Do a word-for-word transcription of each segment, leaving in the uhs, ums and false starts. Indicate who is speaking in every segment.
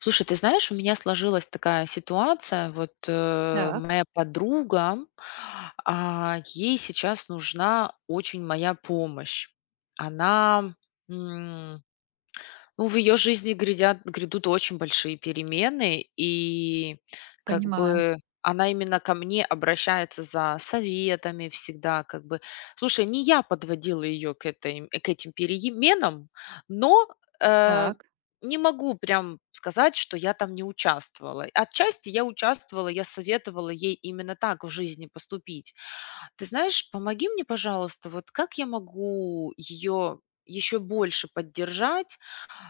Speaker 1: Слушай, ты знаешь, у меня сложилась такая ситуация. Вот э,
Speaker 2: Так,
Speaker 1: моя подруга, а, ей сейчас нужна очень моя помощь. Она Ну, в ее жизни грядят грядут очень большие перемены, и как
Speaker 2: понимаю.
Speaker 1: бы она именно ко мне обращается за советами всегда, как бы. Слушай, не я подводила ее к этой к этим переменам, но, э,
Speaker 2: Так,
Speaker 1: не могу прям сказать, что я там не участвовала. Отчасти я участвовала, я советовала ей именно так в жизни поступить. Ты знаешь, помоги мне, пожалуйста, вот как я могу ее еще больше поддержать,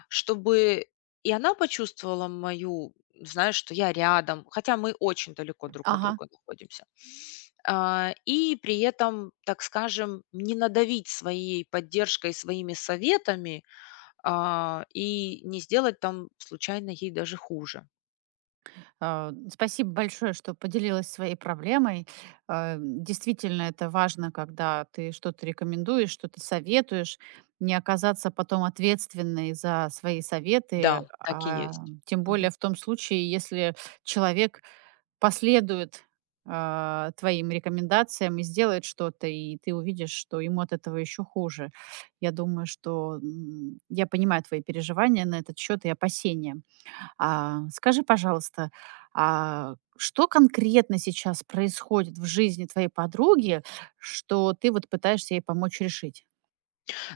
Speaker 1: чтобы и она почувствовала мою, знаешь, что я рядом, хотя мы очень далеко друг от
Speaker 2: ага.
Speaker 1: друга находимся. А, и при этом, так скажем, не надавить своей поддержкой, своими советами, а, и не сделать там случайно ей даже хуже.
Speaker 2: А, спасибо большое, что поделилась своей проблемой. Э, действительно, это важно, когда ты что-то рекомендуешь, что-то советуешь, не оказаться потом ответственной за свои советы,
Speaker 1: Да, так и
Speaker 2: а,
Speaker 1: есть.
Speaker 2: тем более в том случае, если человек последует а, твоим рекомендациям и сделает что-то, и ты увидишь, что ему от этого еще хуже. Я думаю, что м, я понимаю твои переживания на этот счет и опасения. А, скажи, пожалуйста, а, что конкретно сейчас происходит в жизни твоей подруги, что ты вот пытаешься ей помочь решить?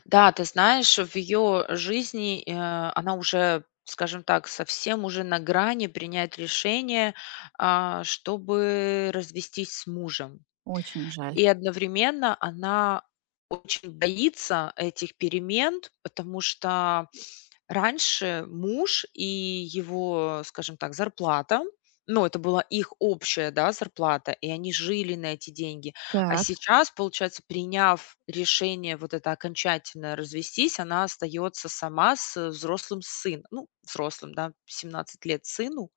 Speaker 1: Да, ты знаешь, в ее жизни, э, она уже, скажем так, совсем уже на грани принять решение, а, чтобы развестись с мужем.
Speaker 2: Очень жаль.
Speaker 1: И одновременно она очень боится этих перемен, потому что раньше муж и его, скажем так, зарплата, ну, это была их общая, да, зарплата, и они жили на эти деньги. А
Speaker 2: Так.
Speaker 1: сейчас, получается, приняв решение вот это окончательное развестись, она остается сама с э, взрослым сыном. Ну, взрослым, да, 17 лет сыну,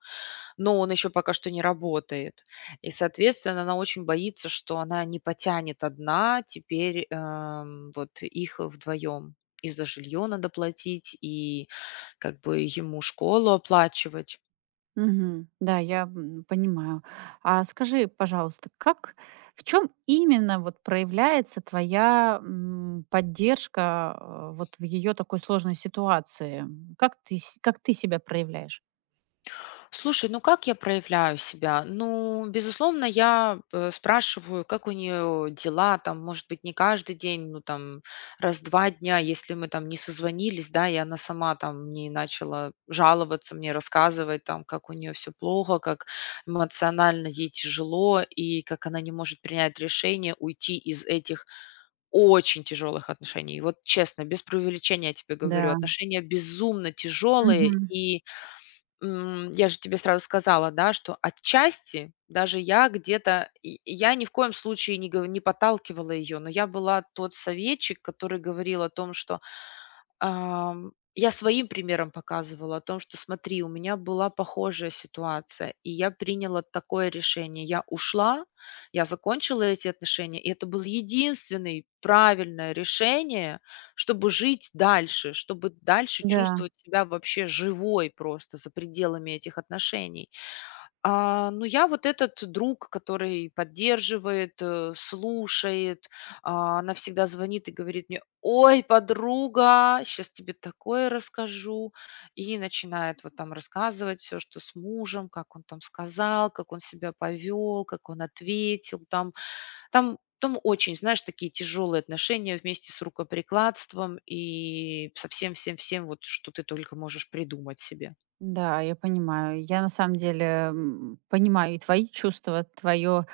Speaker 1: но он еще пока что не работает. И, соответственно, она очень боится, что она не потянет одна теперь, эм, вот их вдвоем. И за жилье надо платить, и как бы ему школу оплачивать.
Speaker 2: Мгм. Да, я м, понимаю. А скажи, пожалуйста, как, в чем именно вот проявляется твоя м, поддержка э, вот в ее такой сложной ситуации? Как ты, с- как ты себя проявляешь?
Speaker 1: Слушай, ну как я проявляю себя? Ну, безусловно, я э, спрашиваю, как у нее дела, там, может быть, не каждый день, ну, там, раз-два дня, если мы там не созвонились, да, и она сама там не начала жаловаться мне, рассказывать там, как у нее все плохо, как эмоционально ей тяжело, и как она не может принять решение уйти из этих очень тяжелых отношений. Вот честно, без преувеличения я тебе говорю,
Speaker 2: Да.
Speaker 1: отношения безумно тяжелые,
Speaker 2: Мгм.
Speaker 1: и М, я же тебе сразу сказала, да, что отчасти даже я где-то, и я ни в коем случае не гов не подталкивала ее, но я была тот советчик, который говорил о том, что Ам, я своим примером показывала о том, что смотри, у меня была похожая ситуация, и я приняла такое решение. Я ушла, я закончила эти отношения, и это было единственное правильное решение, чтобы жить дальше, чтобы дальше
Speaker 2: Да.
Speaker 1: чувствовать себя вообще живой просто за пределами этих отношений. А, ну, я вот этот друг, который поддерживает, э, слушает. А, она всегда звонит и говорит мне: "Ой, подруга, сейчас тебе такое расскажу". И начинает вот там рассказывать все, что с мужем, как он там сказал, как он себя повел, как он ответил там. Там там очень, знаешь, такие тяжелые отношения вместе с рукоприкладством и со всем всем всем, вот что ты только можешь придумать себе.
Speaker 2: Да, я понимаю. Я на самом деле м, понимаю и твои чувства, твое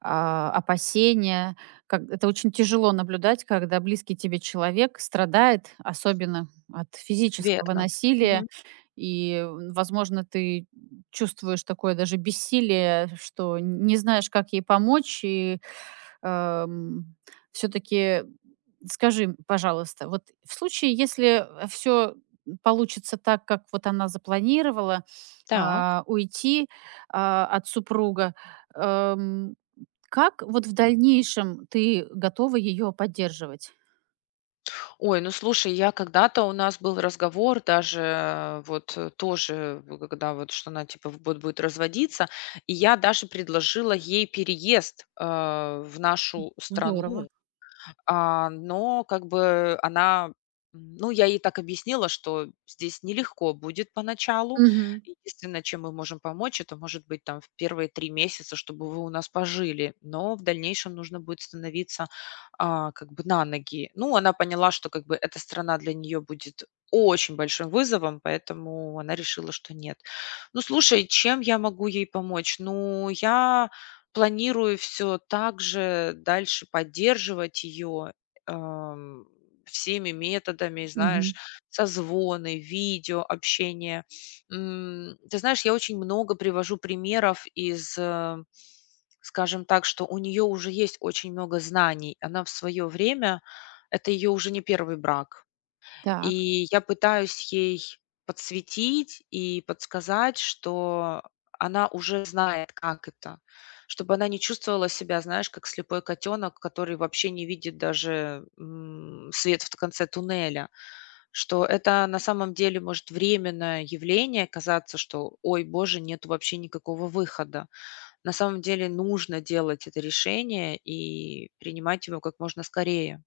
Speaker 2: опасение. Как, это очень тяжело наблюдать, когда близкий тебе человек страдает, особенно от физического
Speaker 1: Верно.
Speaker 2: насилия.
Speaker 1: Мгм.
Speaker 2: И, м, возможно, ты чувствуешь такое даже бессилие, что не знаешь, как ей помочь, и все таки скажи, пожалуйста, вот в случае, если все получится так, как вот она запланировала,
Speaker 1: Так.
Speaker 2: а, уйти, а, от супруга, эм, как вот в дальнейшем ты готова ее поддерживать?
Speaker 1: Ой, ну слушай, я когда-то у нас был разговор даже э, вот, э, тоже, в когда вот, что она типа вот будет разводиться, и я даже предложила ей переезд, а, в нашу
Speaker 2: Здорово.
Speaker 1: страну. А, но как бы она м, ну, я ей так объяснила, что здесь нелегко будет поначалу.
Speaker 2: Мгм.
Speaker 1: Единственное, чем мы можем помочь, это, может быть, там в первые три месяца, чтобы вы у нас пожили, но в дальнейшем нужно будет становиться, а, как бы на ноги. Ну, она поняла, что как бы эта страна для нее будет очень большим вызовом, поэтому она решила, что нет. Ну, слушай, чем я могу ей помочь? Ну, я планирую все так же дальше поддерживать ее всеми методами, знаешь,
Speaker 2: Мгм.
Speaker 1: созвоны, видео, общение. М, ты знаешь, я очень много привожу примеров из, э, скажем так, что у нее уже есть очень много знаний. Она в свое время Это ее уже не первый брак.
Speaker 2: Так.
Speaker 1: И я пытаюсь ей подсветить и подсказать, что она уже знает, как это, чтобы она не чувствовала себя, знаешь, как слепой котенок, который вообще не видит даже, м, свет в конце туннеля. Что это на самом деле может временное явление казаться, что: "Ой, боже, нет вообще никакого выхода". На самом деле нужно делать это решение и принимать его как можно скорее.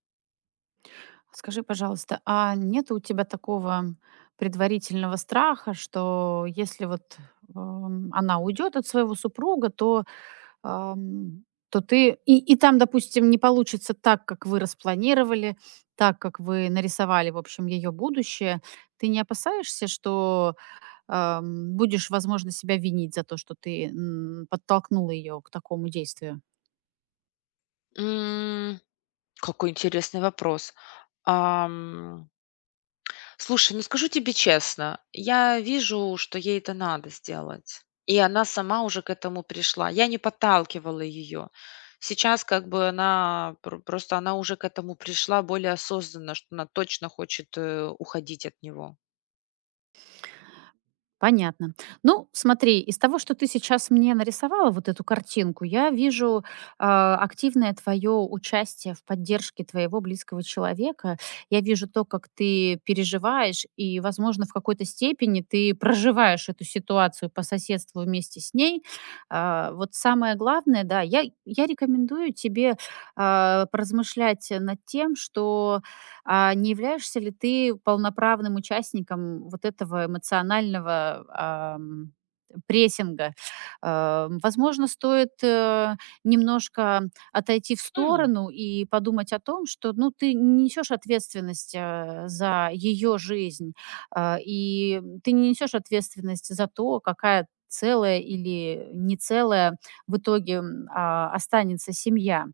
Speaker 2: Скажи, пожалуйста, а нет у тебя такого предварительного страха, что если вот, эм, она уйдет от своего супруга, то Ам, то ты и и там, допустим, не получится так, как вы распланировали, так, как вы нарисовали, в общем, ее будущее. Ты не опасаешься, что, ам, будешь, возможно, себя винить за то, что ты, м, подтолкнула ее к такому действию?
Speaker 1: М. Какой интересный вопрос. Ам, Слушай, ну скажу тебе честно, я вижу, что ей это надо сделать. И она сама уже к этому пришла. Я не подталкивала ее. Сейчас как бы она пр- просто она уже к этому пришла более осознанно, что она точно хочет э, уходить от него.
Speaker 2: Понятно. Ну, смотри, из того, что ты сейчас мне нарисовала, вот эту картинку, я вижу а, активное твое участие в поддержке твоего близкого человека. Я вижу то, как ты переживаешь, и, возможно, в какой-то степени ты проживаешь эту ситуацию по соседству вместе с ней. А, вот самое главное, да, я, я рекомендую тебе а, поразмышлять над тем, что а не являешься ли ты полноправным участником вот этого эмоционального, ам, прессинга? Ам, возможно, стоит, э, немножко отойти в
Speaker 1: М,
Speaker 2: сторону и подумать о том, что, ну, ты не несешь ответственность, э, за ее жизнь, а, и ты не несешь ответственность за то, какая целая или не целая в итоге, м, а, останется семья.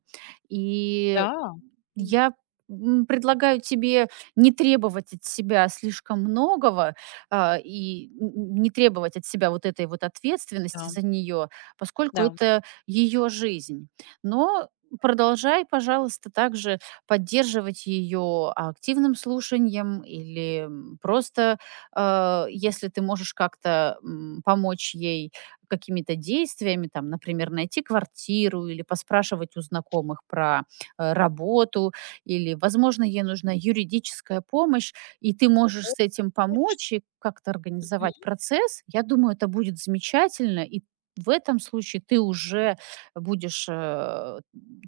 Speaker 2: И
Speaker 1: да. М,
Speaker 2: я М, предлагаю тебе не требовать от себя слишком многого, а, и н н не требовать от себя вот этой вот ответственности
Speaker 1: да.
Speaker 2: за нее, поскольку
Speaker 1: Да.
Speaker 2: это ее жизнь. Но продолжай, пожалуйста, также поддерживать ее активным слушанием или, м, просто, а, если ты можешь как-то, м, помочь ей какими-то действиями, там, например, найти квартиру или поспрашивать у знакомых про, э, работу, или, возможно, ей нужна юридическая помощь, и ты можешь
Speaker 1: О,
Speaker 2: с этим
Speaker 1: точно.
Speaker 2: помочь и как-то организовать процесс, я думаю, это будет замечательно, и в этом случае ты уже будешь, э,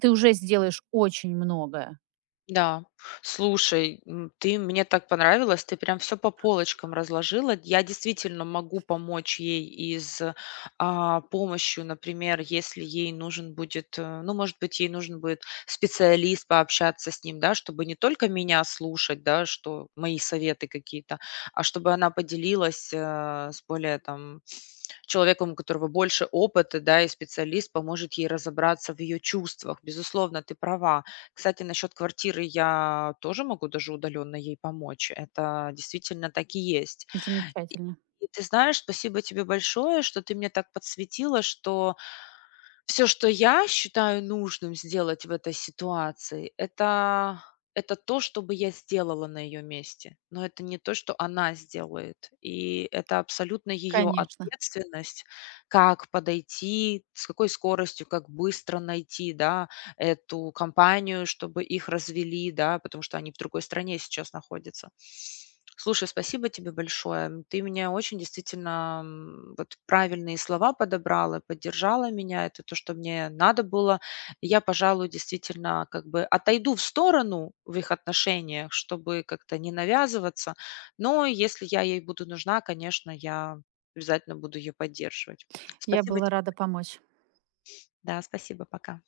Speaker 2: ты уже сделаешь очень многое.
Speaker 1: Да. Слушай, м, ты мне так понравилась, ты прям все по полочкам разложила. Я действительно могу помочь ей из а, помощью, например, если ей нужен будет, э, ну, может быть, ей нужен будет специалист, пообщаться с ним, да, чтобы не только меня слушать, да, что мои советы какие-то, а чтобы она поделилась, э, с более там человеком, у которого больше опыта, да, и специалист поможет ей разобраться в ее чувствах. Безусловно, ты права. Кстати, насчет квартиры я тоже могу даже удаленно ей помочь. Это действительно так и есть. И
Speaker 2: Замечательно.
Speaker 1: и ты знаешь, спасибо тебе большое, что ты мне так подсветила, что все, что я считаю нужным сделать в этой ситуации, это это то, что бы я сделала на ее месте. Но это не то, что она сделает. И это абсолютно ее
Speaker 2: Конечно.
Speaker 1: ответственность, как подойти, с какой скоростью, как быстро найти, да, эту компанию, чтобы их развели, да, потому что они в другой стране сейчас находятся. Слушай, спасибо тебе большое. М, Ты меня очень действительно м, вот правильные слова подобрала, поддержала меня. Это то, что мне надо было. Я, пожалуй, действительно как бы отойду в сторону в их отношениях, чтобы как-то не навязываться. Но если я ей буду нужна, конечно, я обязательно буду ее поддерживать.
Speaker 2: Я
Speaker 1: Спасибо.
Speaker 2: была
Speaker 1: те-
Speaker 2: рада помочь.
Speaker 1: Да, спасибо. Пока.